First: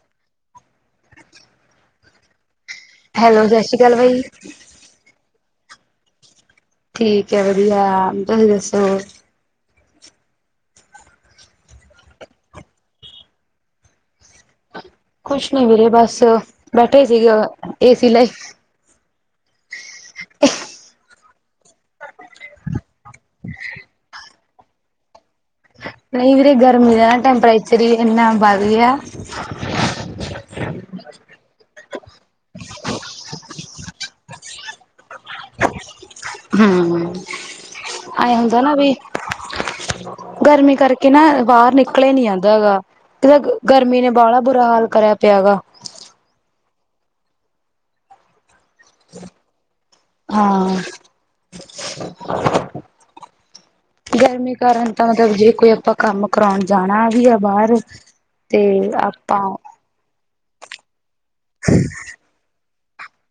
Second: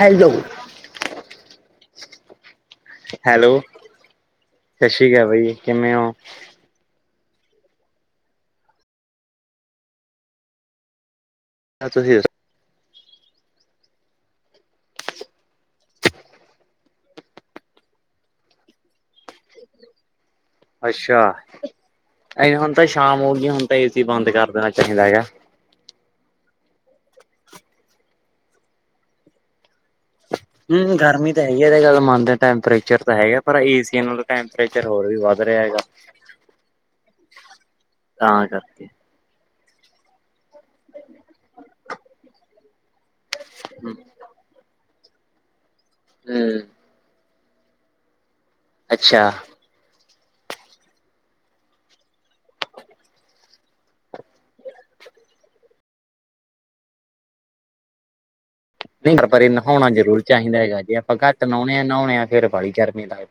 Hello, hello ਸਤਿ ਸ਼੍ਰੀ ਅਕਾਲ ਬਾਈ। ਸਤਿ ਸ਼੍ਰੀ ਅਕਾਲ ਬਾਈ, ਕਿਵੇਂ ਔ? ਠੀਕ ਐ ਵਧੀਆ, ਤੁਸੀ ਦੱਸੋ? [inaudible] ਕੁਛ ਨੀ ਵੀਰੇ ਬਸ ਬੈਠਾ ਹੀ ਸੀਗੇ, ਏਸੀ ਲਾਈ। ਅੱਛਾ, ਏਂ ਹੁਨ ਤਾਂ ਸ਼ਾਮ ਹੋ ਗਈ ਹੁਨ ਤਾ ਏਸੀ ਬੰਦ ਕਰ ਦੇਣਾ ਚਾਹੀਦਾ ਹੈਗਾ। ਨਹੀਂ ਵੀਰੇ ਗਰਮੀ ਦਾ ਨਾ ਟੈਂਪਰੇਚਰ ਹੀ ਇਹਨਾ ਵੱਧ ਗਿਆ। ਹੂੰ ਗਰਮੀ ਤਾਂ ਹੈਗੀ ਐ ਇਹ ਗੱਲ ਮੰਨਦੇ ਆ ਟੈਂਪਰੇਚਰ ਤਾ ਹੈਗਾ, ਪਰ ਏਸੀ ਨਾਲੋਂ ਟੈਂਪਰੇਚਰ ਹੋਰ ਵੀ ਵੱਧ ਰਿਹਾ ਹੈਗਾ। ਹੂੰ, ਐਂ ਤਾਂ ਹੁੰਦਾ ਏ ਨਾ ਕਰਕੇ ਬੀ। ਗਰਮੀ ਕਰਕੇ ਨਾ, ਬਾਹਰ ਨਿਕਲਿਆ ਜਾਦਾ ਨੀ ਹੈਗਾ। ਇਕ ਤਾ ਹੂੰ ਗਰਮੀ ਨੇ ਬਾਹਲਾ ਬੁਰਾ ਹਾਲ ਕਰਿਆ ਪਿਆ ਗਾ। ਹੂੰ, ਅੱਛਿਆ। ਹਾਂ, ਗਰਮੀ ਕਾਰਨ ਤਾ ਮਤਲਬ ਜੇ ਕੋਈ ਆਪਾਂ ਕੰਮ ਕਰਾਣ ਜਾਣਾ ਵੀ ਆ ਬਾਰ ਨਹੀਂ ਪਰ ਇਹ ਨਹਾਉਣਾ ਜਰੂਰ ਚਾਹੀਦਾ ਹੈਗਾ ਜੇ ਆਪਾਂ ਘੱਟ ਨਹਾਉਣੇ ਆਂ, ਨਹਾਉਣੇ ਆ ਫਿਰ ਬਾਲੀ ਗਰਮੀ ਲੱਗ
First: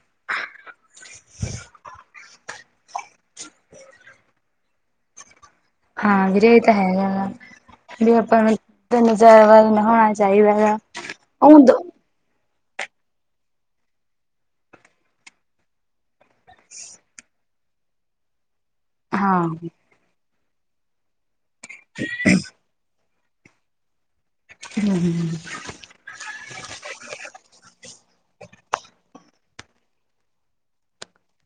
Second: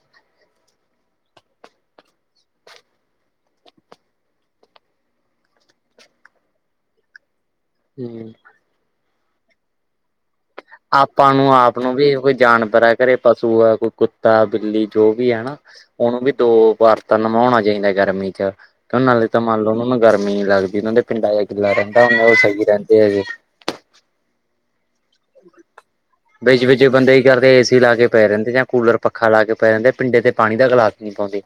[inaudible] ਹਾਂ ਵੀਰੇ ਇਹ ਤਾਂ ਹੈਗਾ ਗਾ, ਵੀ ਹੂੰ ਆਪਾਂ ਨੂੰ ਵੀ ਤਿੰਨ ਚਾਰ ਵਾਰੀ ਨਹਾਉਣਾ ਚਾਹੀਦਾ ਐ ਗਾ। ਆਪਾਂ ਨੂੰ ਉਹ ਆਪ ਨੂੰ ਵੀ ਕੋਈ ਜਾਨਵਰ ਐ ਘਰੇ ਪਸ਼ੂ ਐ ਕੋਈ ਕੁੱਤਾ, ਬਿੱਲੀ ਜੋ ਵੀ ਐ ਹਨਾ। ਉਹਨੂੰ ਵੀ ਦੋ ਬਾਰ ਤਾਂ ਨਵਾਉਣਾ ਚਾਹੀਦਾ ਏ, ਗਰਮੀ ਚ। ਤੇ ਉਹਨਾਂ ਲਈ ਤੇ ਮੰਨ ਹਾਂ ਲਓ ਉਹਨਾਂ ਨੂੰ ਗਰਮੀ ਨੀ ਲੱਗਦੀ ਉਹਨਾਂ ਦੇ ਪਿੰਡਾਂ ਜਿਹਾ ਗਿੱਲਾ ਰਹਿੰਦਾ ਨਾਲੇ ਸਹੀ ਰਹਿੰਦੇ ਐ ਗੇ। ਹੂੰ-ਹੂੰ, ਵਿੱਚ-ਵਿਚ ਬੰਦੇ ਕਿ ਕਰਦੇ ਐ ਏ ਸੀ ਲਾ ਕੇ ਪਏ ਰਹਿੰਦੇ ਜਾਂ ਕੂਲਰ ਪੱਖਾ ਲਾ ਕੇ ਪਏ ਰਹਿੰਦੇ ਪਿੰਡੇ ਤੇ ਪਾਣੀ ਦਾ ਗਿਲਾਸ ਵੀ ਨੀ ਪਾਉਦੇ।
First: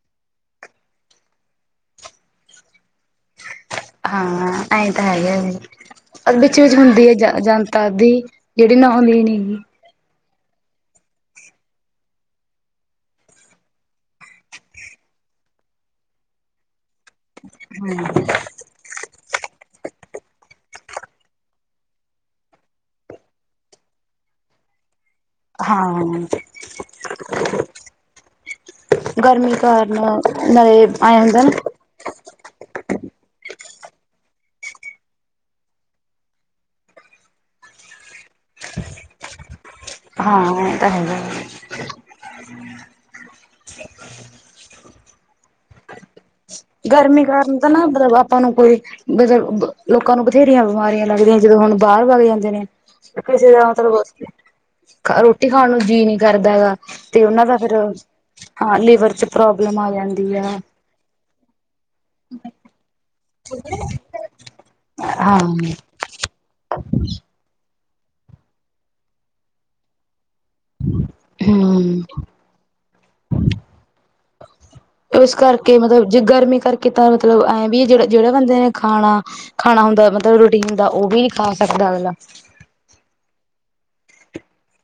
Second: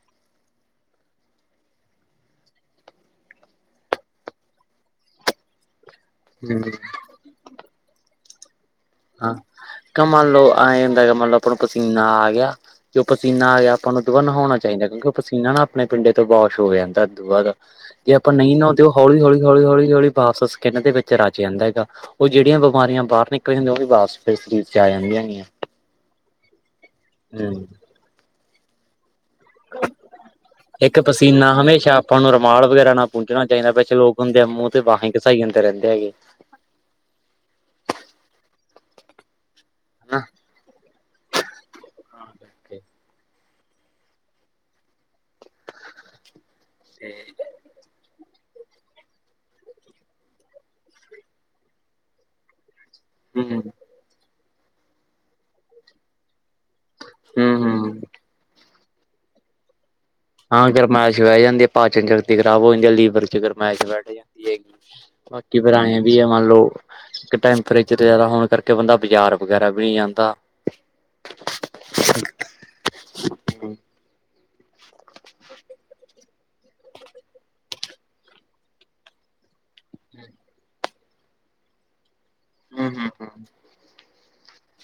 ਹਾਂ ਐਂ ਤਾਂ ਹੈਗਾ ਏ ਅ ਹਮ ਵਿੱਚ-ਵਿੱਚ ਹੁੰਦੀ ਐ ਜ ਜਨਤਾ ਅੱਧੀ ਜਿਹੜੀ ਨਹਾਉਂਦੀ ਨੀ ਗੀ। ਕਿ ਮੰਨ ਲਓ ਐਂ ਹੁੰਦਾ ਕਿ ਮੰਨ ਲਓ ਆਪਾਂ ਨੂੰ ਪਸੀਨਾ ਆ ਗਿਆ। ਜਦੋ ਪਸੀਨਾ ਆ ਗਿਆ ਆਪਾਂ ਨੂੰ ਓਹਤੋ ਬਾਦ ਨਹਾਉਣਾ ਚਾਹੀਦਾ ਕਿਉਂਕਿ ਉਹ ਪਸੀਨਾਂ ਨਾ ਆਪਣੇ ਪਿੰਡੇ ਤੋ ਵੋਸ਼ ਹੋ ਜਾਂਦਾ। ਦੂਬਾਰਾ, ਜੇ ਆਪਾਂ ਨਹੀਂ ਨਹਾਉਂਦੇ ਉਹ ਹੌਲੀ-ਹੌਲੀ-ਹੌਲੀ-ਹੌਲੀ-ਹੌਲੀ ਵਾਪਸ ਸਕਿੰਨ ਦੇ ਵਿੱਚ ਰਜ ਜਾਂਦਾ ਐ ਗਾ। ਉਹ ਜਿਹੜੀਆਂ ਬਿਮਾਰੀਆਂ ਬਾਹਰ ਨਿਕਲਨੀ ਹੁੰਦੀਆਂ, ਉਹ ਵੀ ਵਾਪਸ ਫਿਰ ਸ਼ਰੀਰ ਚ ਆ ਜਾਂਦੀਆਂ ਹੈਗੀਆਂ। ਹਾਂ, ਹੂੰ, ਗਰਮੀ ਕਾਰਨ, ਨਾਲ਼ੇ ਇੱਕ ਐ ਹੁੰਦਾ ਨਾ। ਪਸੀਨਾ ਹਮੇਸ਼ਾ ਆਪਾਂ ਨੂੰ ਰੁਮਾਲ ਵਗੈਰਾ ਨਾਲ ਪੂਜਣਾ ਚਾਹੀਦਾ ਵਿੱਚ ਲੋਕ ਹੁੰਦੇ ਮੂੰਹ ਤੇ ਬਾਹਾਂ ਘਸਾਈ ਜਾਂਦੇ ਰਹਿੰਦੇ ਰੇ ਗੇ। ਹਨਾ ਹਾਂ, ਇਹ ਤਾਂ ਹੈਗਾ ਐ। ਗਰਮੀ ਕਾਰਨ ਤਾਂ ਨਾ ਮਤਲਬ ਆਪਾਂ ਨੂੰ ਕੋਈ ਮਤਲਬ, ਲੋਕਾਂ ਨੂੰ ਬਥੇਰੀਆਂ ਬਿਮਾਰੀਆਂ ਲੱਗਦੀਆਂ ਜਦੋਂ ਹੁਣ ਬਾਹਰ ਵਗ ਜਾਂਦੇ ਨੇ। ਹੂੰ ਕਿਸੇ ਦਾ ਮਤਲਬ, ਖ ਰੋਟੀ ਖਾਣ ਨੂੰ ਜੀਅ ਨੀ ਕਰਦਾ ਆ। ਤੇ ਉਹਨਾਂ ਦਾ ਫੇਰ ਹੂੰ ਹੂੰ। ਹਾਂ ਲੀਵਰ ਚ ਪ੍ਰੋਬਲਮ ਆ ਜਾਂਦੀ ਆ। ਰਹਿ ਜਾਂਦੀ ਆ ਪਾਚਨ ਸ਼ਕਤੀ ਖ਼ਰਾਬ ਹੋ ਜਾਂਦੀ ਆ। ਲੀਵਰ ਚ ਗਰਮਾਇਸ਼ ਬੈਠ ਜਾਂਦੀ ਹੈਗੀ, ਹਮ ਬਾਕੀ ਫਿਰ ਏਂਏ। ਵੀ ਮੰਨ ਲਓ ਕਿ ਟੈਂਪਰੇਚਰ ਜ਼ਿਆਦਾ ਹੋਣ ਕਰਕੇ, ਬੰਦਾ ਬਾਜ਼ਾਰ ਵਗੈਰਾ ਵੀ ਨ੍ਹੀਂ ਜਾਂਦਾ। ਹਂ। ਹੂੰ ਇਸ ਕਰਕੇ‌ ਮਤਲਬ ਜੇ ਗਰਮੀ ਕਰਕੇ ਤਾਂ ਮਤਲਬ ਐਂ ਵੀ ਜਿਹੜਾ ਜਿਹੜੇ ਬੰਦੇ ਨੇ ਖਾਣਾ ਖਾਣਾ ਹੁੰਦਾ ਮਤਲਬ ਰੋਟੀਨ ਦਾ ਉਹ ਵੀ ਨੀ ਖਾ ਸਕਦਾ ਅਗਲਾ। ਹਂ, ਹਂ, ਹਂ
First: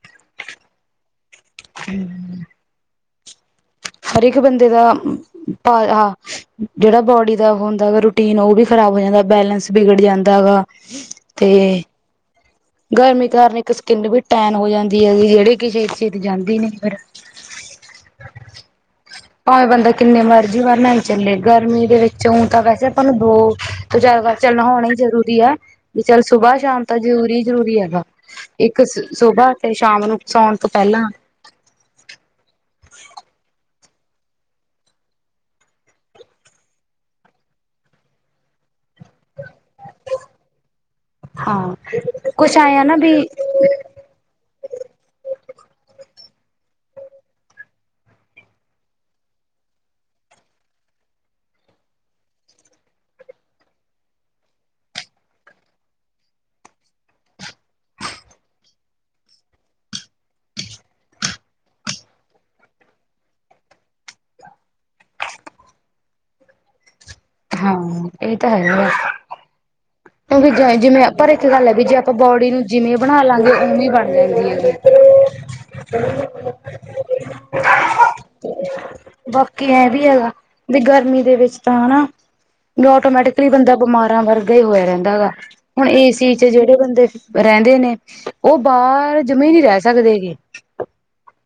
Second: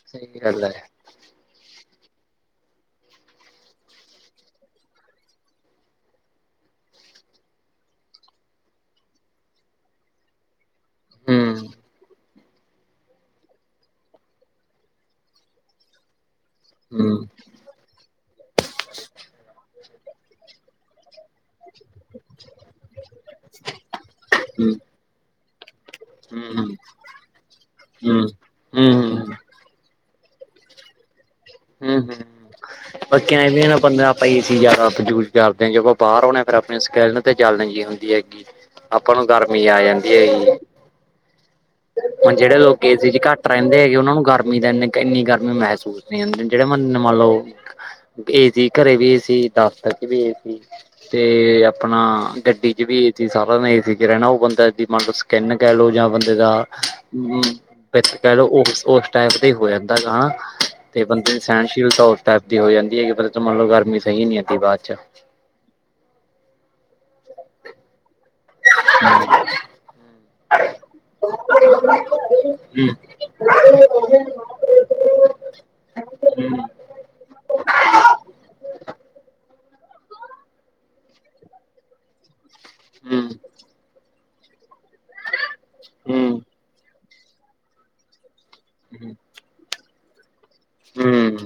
ਸਹੀ ਗੱਲ ਐ। [inaudible] ਹਰ ਇੱਕ ਬੰਦੇ ਦਾ ਭਾਰ ਆ। ਜਿਹੜਾ ਬੋਡੀ ਦਾ ਹੁੰਦਾ ਗਾ ਰੂਟੀਨ, ਉਹ ਵੀ ਖ਼ਰਾਬ ਹੋ ਜਾਂਦਾ। ਬੈਲੈਂਸ ਵਿਗੜ ਜਾਂਦਾ ਹੈਗਾ। ਤੇ ਹਮ ਗਰਮੀ ਕਾਰਨ ਇੱਕ ਸਕਿਨ ਵੀ ਟੈਨ ਹੋ ਜਾਂਦੀ ਐ। ਜਿਹੜੀ ਕਿ ਛੇਤੀ-ਛੇਤੀ ਜਾਂਦੀ ਨੀ। ਹਮ ਭਾਵੇਂ ਬੰਦਾ ਕਿੰਨੇ ਮਰਜੀ ਵਾਰ ਨਾਈ ਚੱਲੇ ਗਰਮੀ ਦੇ ਵਿੱਚ ਊ ਤਾਂ ਵੈਸੇ ਆਪਾਂ ਨੂੰ ਦੋ ਤੋਂ ਚਾਰ ਵਾਰ ਚੱਲ ਹਮ ਨਹਾਉਣਾ ਹੀ ਜ਼ਰੂਰੀ ਆ। ਚੱਲ ਹਮ ਸੁਬਾਹ-ਸ਼ਾਮ ਤਾਂ ਜ਼ਰੂਰੀ-ਜ਼ਰੂਰੀ ਹੈਗਾ। ਇੱਕ ਸੁ ਹਮ ਸੁਬਾਹ ਤੇ ਸ਼ਾਮ ਨੂੰ ਸੋਣ ਤੋਂ ਪਹਿਲਾਂ। ਹਂ, ਹਂ। [inaudible] ਓ ਕਹਿੰਦੇ ਐ ਨਾ ਪੰਦਰਾਂ ਪਈ ਸੀ ਜਿਆਦਾ ਯੂਜ ਕਰਦੇ ਜਦੋਂ ਬਾਹਰ ਆਉਂਦੇ ਫਿਰ ਆਪਣੇ ਸਕਿਲ ਤੇ ਜਲਣ ਜੀ ਹੁੰਦੀ ਹੈਗੀ। ਆਪਾਂ ਨੂੰ ਗਰਮੀ ਆ ਜਾਂਦੀ ਹੈਜੀ। ਹਾਂ ਹੁਣ ਕੁਛ ਜਿਹੜੇ ਆਏ ਆ ਲੋਕੀ ਨਾ ਏ ਸੀ ਵੀ ਚ ਘੱਟ ਰਹਿੰਦੇ ਹੈਗੇ। ਉਹਨਾਂ ਨੂੰ ਗਰਮੀ ਤਾਂ ਇਨੀ, ਇੰਨੀ ਗਰਮੀ ਮਹਿਸੂਸ ਨਈ ਹੁੰਦੀ। ਜਿਹੜੇ ਮੰਨ ਮੰਨ ਲਓ। ਏ ਸੀ, ਘਰੇ ਵੀ ਏ ਸੀ ਦਫਤਰ ਚ ਵੀ ਏਸੀ। ਤੇ ਆਪਣਾ ਗੱਡੀ ਚ ਵੀ ਏ ਸੀ। ਸਾਰਾ ਦਿਨ ਏ ਸੀ ਚ ਰਹਿਣਾ। ਉਹ ਬੰਦਾ ਇਦੀ ਮੰਨ ਲਓ ਕਿਨ ਕਹਿ ਲਓ ਜਾਂ ਬੰਦੇ ਦਾ ਹਂ। ਵਿੱਚ ਕਹਿ ਲਓ ਉਸ ਉਸ ਟਾਈਪ ਤੇ ਹੀ ਹੋ ਜਾਂਦਾ ਹੈ ਨਾ। ਤੇ ਬੰਦੇ ਦੀ ਸਹਿਣਸ਼ੀਲਤਾ ਉਸ ਟਾਈਪ ਦੀ ਹੋ ਜਾਂਦੀ ਐ ਕਿ ਬੰਦੇ ਤੋਂ ਮੰਨ ਲਓ ਗਰਮੀ ਸਹੀ ਨੀ ਜਾਂਦੀ ਬਾਅਦ ਚ। ਹਾਂ, ਇਹ ਤਾਂ ਹੈਗਾ ਆ। ਹਂ [unintelligible] ਓਵੇਂ ਜਾਇਜ਼ ਜਿਵੇਂ ਪਰ ਇੱਕ ਗੱਲ ਐ ਵੀ ਜੇ ਆਪਾਂ ਬੋਡੀ ਨੂੰ ਹਮ ਜਿਵੇਂ ਬਣਾ ਲਾਂਗੇ ਉਵੇਂ ਬਣ ਰਹਿੰਦੀ ਹੈ ਜੀ। ਬਾਕੀ ਐ ਵੀ ਹੈਗਾ ਵੀ ਗਰਮੀ ਦੇ ਵਿੱਚ ਤਾਂ ਹਨਾ। ਵੀ ਹਮ ਆਟੋਮੈਟਿਕਲੀ ਬੰਦਾ ਬਿਮਾਰਾਂ ਵਰਗਾ ਹੀ ਹੋਇਆ ਰਹਿੰਦਾ ਹੈਗਾ। ਹੁਣ ਏ ਸੀ ਹਮ ਚ ਜਿਹੜੇ ਬੰਦੇ ਰਹਿੰਦੇ ਨੇ, ਉਹ ਬਾਹਰ ਜਮਾ ਈ ਨ੍ਈ ਰਹਿ ਸਕਦੇ ਹੈਗੇ। ਹਂ।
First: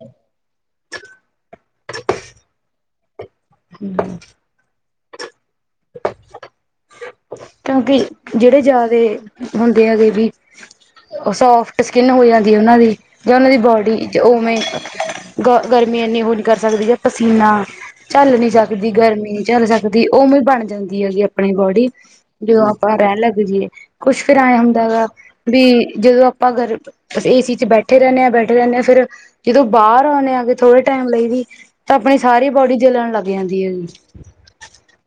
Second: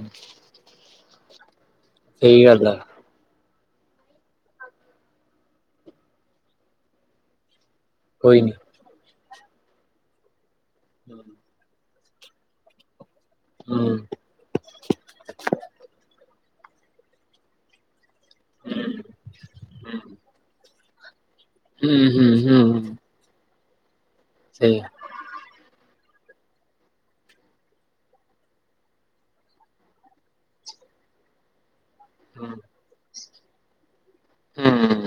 ਸਹੀ ਗੱਲ ਐ। ਹਂ। ਕਿਉਂਕਿ ਕੋਈ ਨੀ ਜਿਹੜੇ ਜ਼ਿਆਦੇ ਹੁੰਦੇ ਆ ਬੇਬੀ ਉਹ ਸੋਫਟ ਸਕਿਨ ਹੋ ਜਾਂਦੀ ਐ ਉਹਨਾਂ ਦੀ, ਜਾਂ ਉਹਨਾਂ ਦੀ ਬੋਡੀ ਹਮ ਜ ਉਵੇਂ ਗ ਗਰਮੀ ਇੰਨੀ ਉਹ ਨੀ ਕਰ ਸਕਦੀ ਪਸੀਨਾ। ਝੱਲ ਨੀ ਸਕਦੀ ਗਰਮੀ, ਝੱਲ ਸਕਦੀ ਉਵੇਂ ਬਣ ਜਾਂਦੀ ਹੈਗੀ ਆਪਣੀ ਬੋਡੀ। ਜਿਦੋਂ ਹੂੰ-ਹੂੰ-ਹੂੰ, ਆਪਾਂ ਰਹਿਣ ਲੱਗ ਜਈਏ, ਕੁੱਛ ਫਿਰ ਐ ਸਹੀ ਹੁੰਦਾ ਵਾ ਬੀ ਜਦੋਂ ਆਪਾਂ ਗਰ ਏ ਸੀ ਚ ਬੈਠੇ ਰਹਿੰਣੇ ਆਂ, ਬੈਠੇ ਰਹਿੰਣੇ ਆਂ ਫਿਰ ਜਦੋਂ ਬਾਹਰ ਆਉਂਣੇ ਆਗੇ ਥੋੜੇ ਟਾਈਮ ਲਈ ਵੀ ਤਾਂ ਆਪਣੀ ਸਾਰੀ ਬੋਡੀ ਜਲਣ ਲੱਗ ਜਾਂਦੀ ਹੈ। ਹਮ।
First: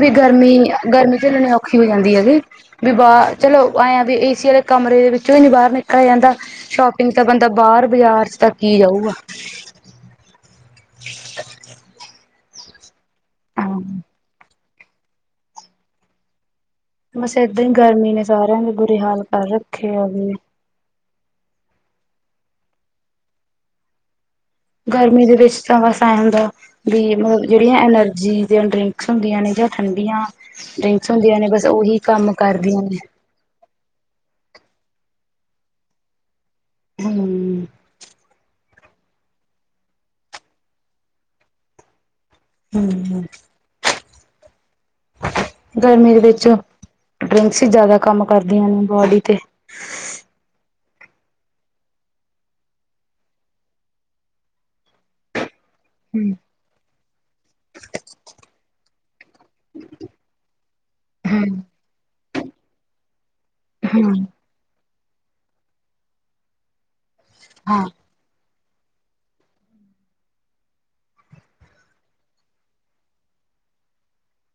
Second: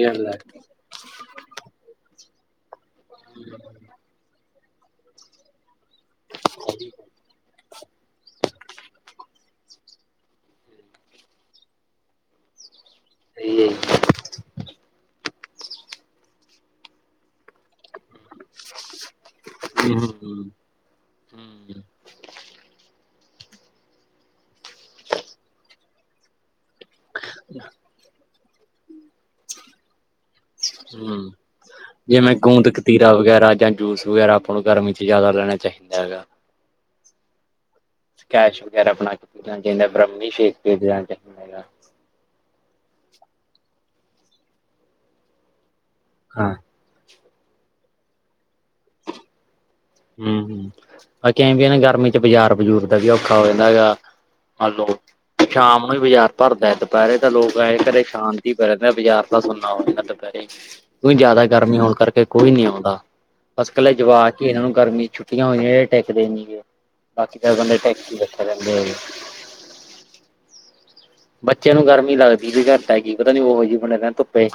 ਵੀ ਗਰਮੀ, ਗਰਮੀ 'ਚ ਲੈਣੀ ਔਖੀ ਹੋ ਜਾਂਦੀ ਹੈਗੀ ਵੀ, ਬਾਹ ਚਲੋ ਆਏ ਆਾਂ ਵੀ, ਏ ਸੀ ਵਾਲੇ ਕਮਰੇ ਦੇ ਵਿੱਚੋਂ ਹੀ ਨੀ ਬਾਹਰ ਨਿਕ ਜਾਂਦਾ, ਸਹੀ ਸ਼ੋਪਿੰਗ ਤਾਂ ਬੰਦਾ ਬਾਹਰ ਬਾਜ਼ਾਰ 'ਚ ਤਾਂ ਕੀ ਜਾਊਗਾ। ਸਹੀ ਹੈ ਹਾਂ ਜੀ। ਬਸ ਏਦਾਂ ਹੀ ਗਰਮੀ ਨੇ, ਸਾਰਿਆਂ ਦੇ ਬੁਰੇ ਹਾਲ ਕਰ ਰੱਖੇ ਆ ਵੀ ਹਮ। ਗਰਮੀ ਦੇ ਵਿੱਚ ਤਾਂ ਵਸ ਐ ਹੁੰਦਾ, ਵੀ ਮਤਲਬ ਜਿਹੜੀਆਂ ਐਨਰਜੀ ਦੇ ਡਰਿੰਕ ਹੁੰਦੀਆਂ ਨੇ ਜਾਂ ਠੰਡੀਆਂ, ਡਰਿੰਕਸ ਹੁੰਦੀਆਂ ਨੇ ਬਸ ਉਹੀ ਕੰਮ ਜਿਵੇਂ ਗੂੰਦ ਕਰਦੀਆਂ ਨੇ। ਕਤੀਰਾ ਵਗੈਰਾ ਜਾਂ ਜੂਸ ਵਗੈਰਾ ਆਪਾਂ ਨੂੰ ਗਰਮੀ 'ਚ ਜ਼ਿਆਦਾ ਰਹਿਣਾ ਚਾਹੀਦਾ ਹੈਗਾ। ਹਮ। ਸਕੈਸ਼ ਵਗੈਰਾ ਬਣਾ ਕੇ ਪੀਣਾ ਚਾਈਦਾ, ਬ੍ਰਮੀ ਸ਼ੇਕ ਹੈ। ਹਮ, ਗਰਮੀ ਦੇ ਵਿੱਚ ਹਾਂ, ਡਰਿੰਕਸ ਹੀ ਜ਼ਿਆਦਾ ਕੰਮ ਕਰਦੀਆਂ ਨੇ, ਬੋਡੀ ਤੇ ਹਮ ਹਮ, ਬਾਕੀ ਵੀ ਇਹ ਨਾ ਗਰਮੀ 'ਚ ਬਾਜ਼ਾਰ ਬਜ਼ੂਰ ਦਾ ਵੀ ਔਖਾ ਹੋ ਜਾਂਦਾ ਹੈਗਾ। ਮੰਨ ਲੋ ਸ਼ਾਮ ਨੂੰ ਹੀ ਬਾਜ਼ਾਰ ਹਮ ਭਰਦਾ ਹੈ, ਦੁਪਹਿਰੇ ਤਾਂ ਲੋਕ ਐਂ ਘਰੇ ਸ਼ਾਂਤੀ ਹੀ ਪ ਰਹਿੰਦੇ ਆ, ਬਾਜ਼ਾਰ ਸੁੰਨਾ ਹੁੰਦਾ ਦੁਪਹਿਰੇ, ਕੋਈ ਜਿਆਦਾ ਹਮ ਗਰਮੀ ਹੋਣ ਕਰਕੇ ਕੋਈ ਨੀ ਆਉਂਦਾ। ਬਸ ਇਕੱਲੇ ਹਮ ਜਵਾਕ ਕੇ ਇਹਨਾਂ ਨੂੰ ਗਰਮੀ 'ਚ ਛੁੱਟ ਹੋਈਆਂ ਟੈਕ ਦੇਣੀ ਨੀ ਗਏ, ਬਾਕੀ ਫ ਬੰਦੇ ਹਾਂ ਟੈਕ ਕੇ ਰਹਿੰਦੇ ਹੈਗੇ। ਬੱਚਿਆਂ ਨੂੰ ਗਰਮੀ ਲੱਗਦੀ ਵੀ ਘੱਟ ਹੈਗੀ, ਪਤਾ ਨੀ ਉਹੋ ਜਿਹੀ ਬਡ ਧੁੱਪੇ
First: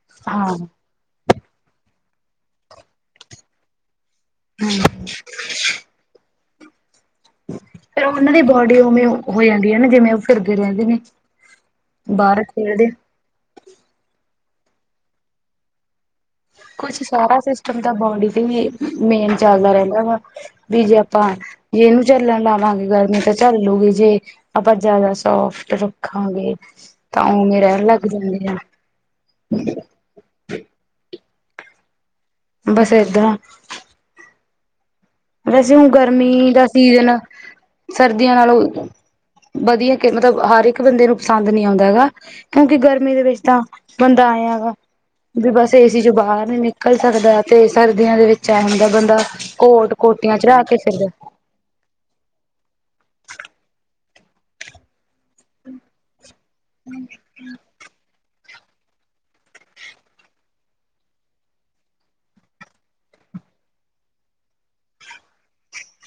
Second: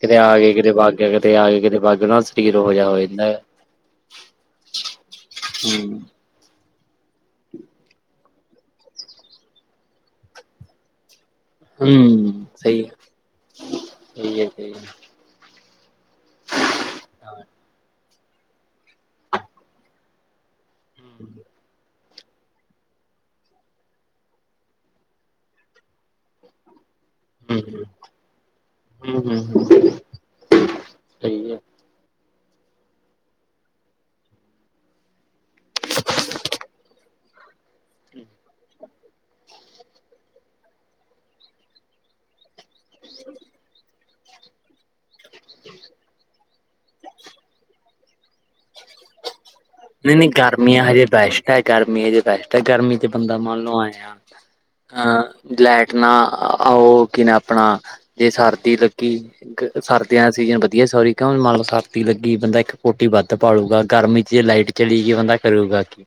ਕਿਤੇ ਆ ਗ, ਹਾਂ ਕਿਤੇ ਵਗ ਗਿਆ, ਕਿਤੇ ਆ ਗ, ਕਿਤੇ ਬਾਗ ਗਿਆ, ਨਾ ਦਾ ਸਰੀਰ ਉਹੋ ਜਿਹਾ ਹੋ ਜਾਂਦਾ। ਹਮ। ਹਮ। ਫਿਰ ਉਹਨਾਂ ਦੀ ਬੋਡੀ ਉਵੇਂ ਹੋ ਜਾਂਦੀ ਹੈ ਨਾ, ਜਿਵੇਂ ਉਹ ਫਿਰਦੇ ਰਹਿੰਦੇ ਨੇ। ਬਾਹਰ ਹਮ ਸਹੀ ਖੇਡਦੇ ਹੈ, ਸਹੀ ਸਹੀ। ਕੁਛ ਸਾਰਾ ਸਿਸਟਮ ਤਾਂ ਬੋਡੀ ਤੇ ਵੀ, ਮੇਨ ਚੱਲਦਾ ਰਹਿੰਦਾ ਵਾ। ਵੀ ਜੇ ਆਪਾਂ ਜੇ ਇਹਨੂੰ ਚੱਲਣ ਲਾਵਾਂਗੇ, ਗਰਮੀ ਤਾਂ ਚੱਲੂਗੀ ਜੇ ਆਪਾਂ ਜ਼ਿਆਦਾ ਸੋਫਟ ਰੱਖਾਂਗੇ ਤਾਂ ਉਵੇੇ ਰਹਿਣ ਹੂੰ ਲੱਗ ਜਾਂਦੇ ਹੂੰ ਹੂੰ ਹਨ। ਸਹੀ ਹੈ। ਬਸ ਇਦਾ ਵੈਸੇ ਹੁਣ ਗਰਮੀ ਦਾ ਸੀਜਨ, ਸਰਦੀਆਂ ਨਾਲੋਂ ਵਧੀਆ, ਮਤਲਬ ਹਰ ਇੱਕ ਬੰਦੇ ਨੂੰ ਪਸੰਦ ਨੀ ਆਉਂਦਾ ਹੈਗਾ। ਕਿਉਂਕਿ ਗਰਮੀ ਦੇ ਵਿੱਚ ਤਾਂ ਬੰਦਾ ਆਏ ਹੈ ਗਾ, ਵੀ ਬਸ ਏ ਸੀ 'ਚੋਂ ਬਾਹਰ ਨੀ ਨਿਕਲ ਨਿਕਲ ਸਕਦਾ, ਤੇ ਸਰਦੀਆਂ ਦੇ ਵਿੱਚ ਇਹ ਹੁੰਦਾ ਬੰਦਾ ਕੋਟ ਨਹੀਂ ਨਹੀਂ ਕੋਟੀਆਂ ਚੜਾ ਕੇ ਗਰਮੀੀਆਂਆ ਹਜੇ, ਫਿਰਦਾ ਬੈ ਹੈ ਗਰਮੀਜ ਬੈਸਟ ਹੈ ਗਰਮੀ 'ਚ ਬੰਦਾ ਮੰਨ ਲਓ, ਆਏ ਹ ਅਹ ਲ ਲੈਟ ਨਾ ਉਹਓ, ਕੀ ਨ ਆਪਣਾ ਜੇ ਸਰਦੀ ਲੱਗੀ ਸਰਦੀਆਂ ਦਾ ਸੀਜ਼ਨ ਵਧੀਆ, ਸੋਰੀ ਕਿਉਂ ਮਨਲਬ ਸਰਦੀ ਲੱਗੀ ਬੰਦਾ ਇੱਕ ਕੋਟੀ ਵੱਧ ਪਾਲੂਗਾ, ਗਰਮੀ 'ਚ ਜੇ ਲਾਈਟ ਚਲੀ ਗਈ, ਬੰਦਾ ਕਰੂਗਾ ਕਿ?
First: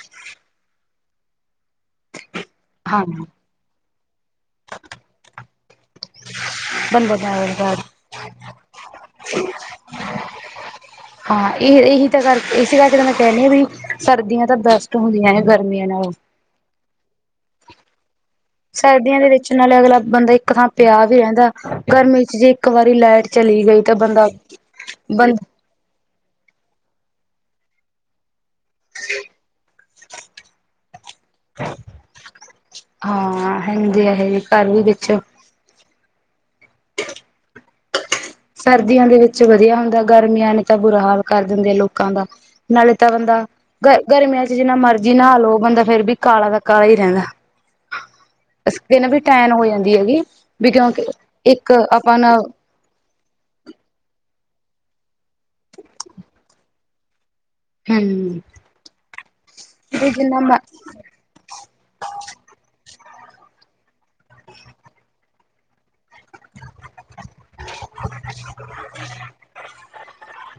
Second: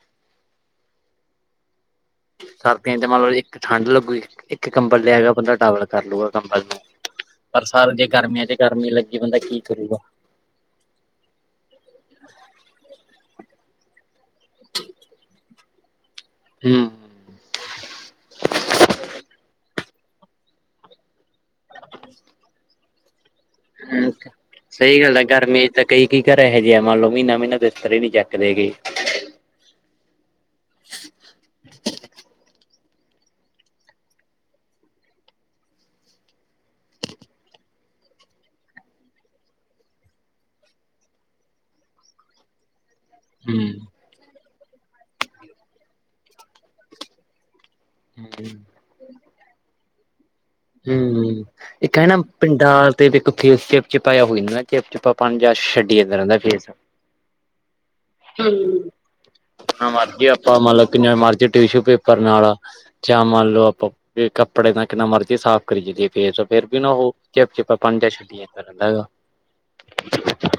ਸਰਦੀਆਂ ਹਾਂ 'ਚ ਮਤਲਬ ਇੱਕ ਠੰਢ ਲੱਗੂਗੀ ਕੰਬਲ ਲਿਆਗਾ ਬੰਦਾ ਡਬਲ ਕਰ ਲੂਗਾ ਕੰਬਲ ਨੂੰ, ਬੰਦਾ ਪਰ ਬਰ ਸਰ ਜੇ ਗਰਮੀਆਂ 'ਚ ਗਰਮੀ ਲੱਗੀ, ਬੰਦਾ ਕੀ ਕਰੂਗਾ? ਹਾਂ ਇਹ-ਇਹੀ ਤਾ ਕਰ ਇਸ ਕਰਕੇ ਤਾ ਮੈਂ ਕਹਿਣੀ ਹਾਂ ਵੀ ਸਰਦੀਆ ਤਾ ਬੈਸਟ ਹੁੰਦੀਆਂ ਨੇ ਗਰਮੀਆ ਨਾਉ। ਹੂੰ ਸਰਦੀਆਂ ਦੇ ਵਿੱਚ ਨਾਲੇ ਅਗਲਾ ਬੰਦਾ ਇੱਕ ਥਾਂ ਪਿਆ ਵੀ ਰਹਿੰਦਾ ਗਰਮੀ ਚ ਜੇ ਇੱਕ ਵਾਰੀ ਲੈਟ ਚਲੀ ਗਈ ਤਾਂ ਬੰਦਾ ਸਹੀ ਗੱਲ ਹੈ ਬੰ ਗਰਮੀ ਚ ਤਾਂ ਕਈ ਕੀ ਘਰ ਇਹੋ ਜਿ ਆ ਮੰਨ ਲੋਓ ਮਹੀਨਾ-ਮਹੀਨਾ ਬਿਸਤਰੇ ਹੀ ਨਹੀਂ ਚੱਕਦੇ ਗੇ। [inaudible] ਹਾਂ ਹਿੰਦੀ ਇਹ ਹੀ ਘਰ ਦੇ ਵੀ ਵਿੱਚ। ਸਰਦੀਆਂ ਦੇ ਵਿੱਚ ਵਧੀਆ ਹੁੰਦਾ ਗਰਮੀਆਂ ਨੇ ਤਾਂ ਬੁਰਾ ਹਾਲ ਕਰ ਦਿੰਦੇ ਆ ਲੋਕਾਂ ਦਾ। ਨਾਲੇ ਤਾ ਬੰਦਾ ਗ ਗਰਮੀਆਂ ਚ ਜਿੰਨਾ ਮਰਜੀ ਨਹਾ ਲਓ ਬੰਦਾ ਫੇਰ ਵੀ ਕਾਲਾ ਦਾ ਕਾਲਾ ਹੀ ਰਹਿੰਨੇ। [unintelligible] ਦਿਨੇ ਵੀ ਟੈਨ ਹੋ ਜਾਂਦੀ ਹੈਗੀ। ਵੀ ਕਿਉਂਕਿ ਹੂੰ ਇੱਕ ਇਹ ਨਾ ਆਪਾਂ ਪਿੰਡਾਂ ਤੇ ਇੱਕ ਫੇਸ ਚਿਪ ਚਿਪਾ ਹੋ ਜਾਂਦਾ ਚਿਪ ਚਿੱਪਾ ਪਾ ਜਾ ਛੱਡੀ ਜਾਂਦਾ ਰਹਿੰਦਾ ਫੇਸ। ਹਮ ਹਮ [unintelligible] ਵੀ ਜਿੰਨਾ ਮ ਆਪਾਂ ਮਤਲਬ ਕਿਨਾ ਮਰਜੀ ਟਿਸ਼ੂ ਪੇਪਰ ਨਾਲ ਜਾਂ ਮੰਨ ਲਓ ਆਪਾਂ ਕੱਪੜੇ ਦਾ ਕਿੰਨਾ ਮਰ ਸਾਫ਼ ਕਰੀ ਜੀ ਦੀ ਏ ਫੇਰ ਵੀ ਨਾ ਉਹੋ ਚਿਪ ਚਿਪਾ ਪਨ ਜਾ ਛੱਡੀ ਜਾਂਦਾ ਰਹਿੰਦਾ ਹੈ ਉਹ।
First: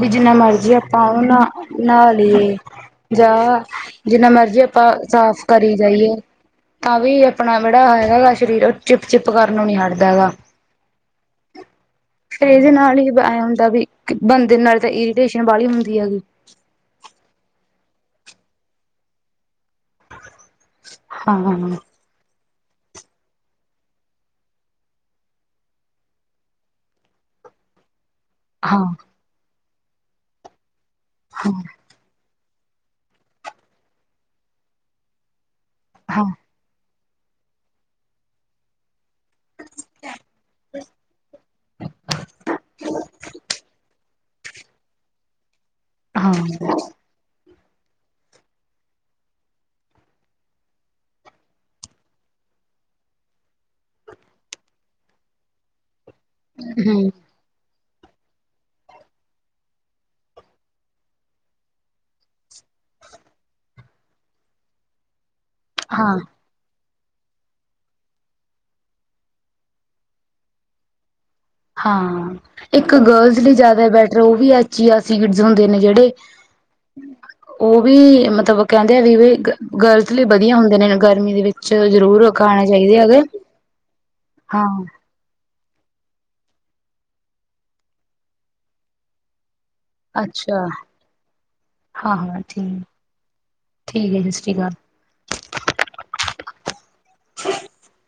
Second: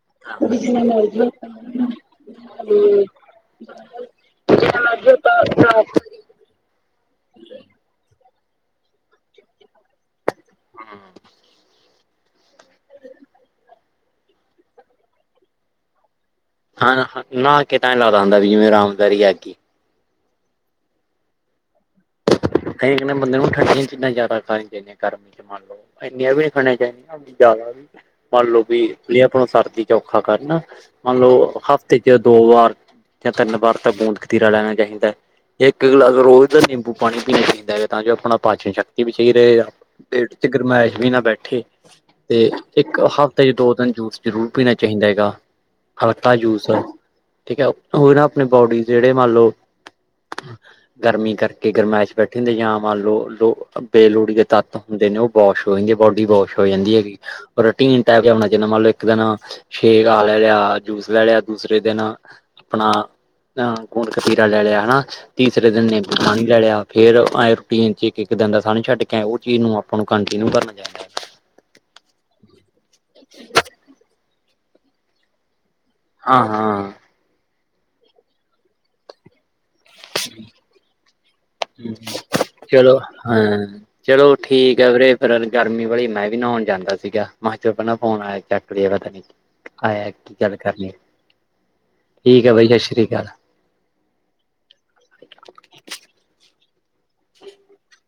ਵੀ ਜਿੰਨਾ ਮਰਜ਼ੀ ਆਪਾਂ ਉਹ ਨਾ ਨਹਾ ਲਏ ਜਾਂ ਜਿੰਨਾ ਮਰਜੀ ਆਪਾਂ ਸਾਫ਼ ਕਰੀ ਜਾਈਏ। ਤਾਂ ਵੀ ਆਪਣਾ ਜਿਹੜਾ ਹੈਗਾ ਗਾ ਸ਼ਰੀਰ ਚਿਪ-ਚਿਪ ਕਰਨ ਨੂੰ ਨੀ ਹਟਦਾ ਹੈਗਾ। ਹਾਂ। ਫੇਰ ਇਹਦੇ ਨਾਲ ਹੀ ਐ ਹੁੰਦਾ ਵੀ ਬੰਦੇ ਨਾਲ ਤਾਂ ਇਰੀਟੇਸ਼ਨ ਬਾਲੀ ਹੁੰਦੀ ਹੈਗੀ। ਹਾਂ ਨਹਾ ਨਾ ਕੇ ਤਾਂ ਹੀ ਲੱਗਦਾ ਹੁੰਦਾ ਵੀ ਜਿਵੇਂ ਆਰਾਮਦਾਰੀ ਹੈਗੀ। ਹਾਂ [unintelligible] ਜਿਵੇਂ ਬੰਦੇ ਨੂੰ ਠੰਡੀਆਂ ਚ ਇੰਨਾ ਜ਼ਦਾ ਖਾਣ ਚਾਹੀਆਂ ਗਰਮੀ ਚ ਮਨ ਇੰਨੀਆਂ ਵੀ ਨਹੀਂ ਖਾਣੀਆਂ ਚਾਹੀਦੀਆਂ ਜ਼ਿਆਦਾ ਵੀ ਮੰਨ ਲਓ ਵੀ ਹਾਂ, ਜ ਆਪਣਾ ਸਰਦੀ ਚ ਔਖਾ ਕਰ ਮੰਨ ਹਾਂ, ਹਾਂ, ਲਓ ਹਫ ਤੇ ਜ ਦੋ ਵਾਰ ਜਾਂ ਤਿੰਨ ਵਾਰ ਤਾਂ ਗੋੰਦ ਕਤੀਰਾ ਲੈਣਾ ਚਾਹੀਦਾ ਹੈ ਇੱਕ ਗਲਾਸ ਰੋਜ਼ ਦਾ ਨਿੰਬੂ ਬੂ ਪੀਣੀ ਚਾਹੀਦਾ ਹੈਗਾ ਤਾਂ ਕੇ ਆਪਣਾ ਪਾਚਨ ਸ਼ਕ ਤੀ ਵੀ ਰਏਗਾ ਪੇਟ ਚ ਗਰਮਾਇਸ਼ ਵੀ ਨਾ ਬੈਠੇ। ਤੇ ਇੱਕ ਹਫ਼ਤੇ ਚ ਦੋ ਦਿਨ ਜੂਸ ਜ਼ਰੂਰ ਪੀਣਾ ਚਾਹੀਦਾ ਹੈਗਾ ਹਲਕਾ ਜੂਸ। ਹੂੰ, ਠੀਕ ਹੈ, ਉਹ ਨਾ ਆਪਣੇ ਬੋਡੀ ਜਿਹੜੇ ਮੰਨ ਲੋ ਗਰਮੀ ਕਰ ਗਰਮੈਸ਼ ਬੈਠੀ ਹੁੰਦੇ ਯਾ ਮੰਨ ਲਓ ਲੋ ਬੇਲੋੜੀ ਦੇ ਤੱਤ ਹੁੰਦੇ ਨੇ ਉਹ ਵਾਸ਼ ਹੋਏੰਗੇ ਬੋਡੀ ਵਾਸ਼ ਹੋ ਜਾਂਦੀ ਹੈਗੀ। ਰੋਟੀਨ ਟਾਈਪ ਹੋਣਾ ਚਾਹੀਦਾ ਮੰਨ ਲਓ ਇੱਕ ਦਿਨ ਸ਼ੇਕ ਆ ਲੈ ਲਿਆ ਯਾ ਜੂਸ ਲੈ ਲਿਆ ਦੂਸਰੇ ਦਿਨ ਆਪਣਾ ਅਹ ਗੋਂਦ ਕਤੀਰਾ ਲੈ ਲਿਆ ਹੈਨਾ ਤੀਸਰੇ ਦਿਨ ਨਿੰਬੂ ਹਾਂ। ਲੈ ਲਿਆ ਫੇਰ ਆਏ ਰੂਟੀਨ ਚ ਇੱਕ-ਇੱਕ ਦਿਨ ਦਾ ਅਸਾਂ ਨੂ ਛੱਡ ਕੇ ਆ ਉਹ ਚੀਜ਼ ਨੂੰ ਆਪਾਂ ਨੂੰ ਕੰਟੀਨਿਊ ਕਰਨਾ ਚਾਹੀਦਾ। ਹਾਂ ਇੱਕ ਗਰਲਜ਼ ਲਈ ਜਾਦਾ ਬੈਟਰ ਉਹ ਵੀ ਆ ਚੀਆ ਸੀਡਸ ਹੁੰਦੇ ਨੇ ਜਿਹੜੇ ਹਾਂ ਹਾਂ ਉਹ ਵੀ ਮਤਲਬ ਕਹਿੰਦੇ ਆ ਵੀ, ਵੀ ਗਰਲਸ ਲਈ ਵਧੀਆ ਹੁੰਦੇ ਨੇ ਗਰਮੀ ਦੇ ਵਿ ਚਲੋ ਹਾਂ ਚਲੋ ਠੀਕ ਹਾਂ, ਹੈ ਵੀਰੇ। ਗਰਮੀ ਵਲੀ ਮੈਂ ਵੀ ਨੋਨ ਜਾਂਦਾ ਸੀਗਾ ਮਹਾ ਚੁੱਕਣਾ ਫੋਨ ਆਇਆ ਚੱਕ ਲਿਆ ਮੈ ਕਹਾ ਨਹੀਂ ਆਇਆ ਕੀ ਗੱਲ ਅੱਛਾ, ਕਰਨੀ ਆ, ਹਾਂ, ਹਾਂ ਠੀਕ ਆ ਬਾਈ ਸਸ ਸ੍ਰੀ ਕਾਲ। ਠੀਕ ਆ ਸਤਿ ਸ਼੍ਰੀ ਅਕਾਲ। [inaudible]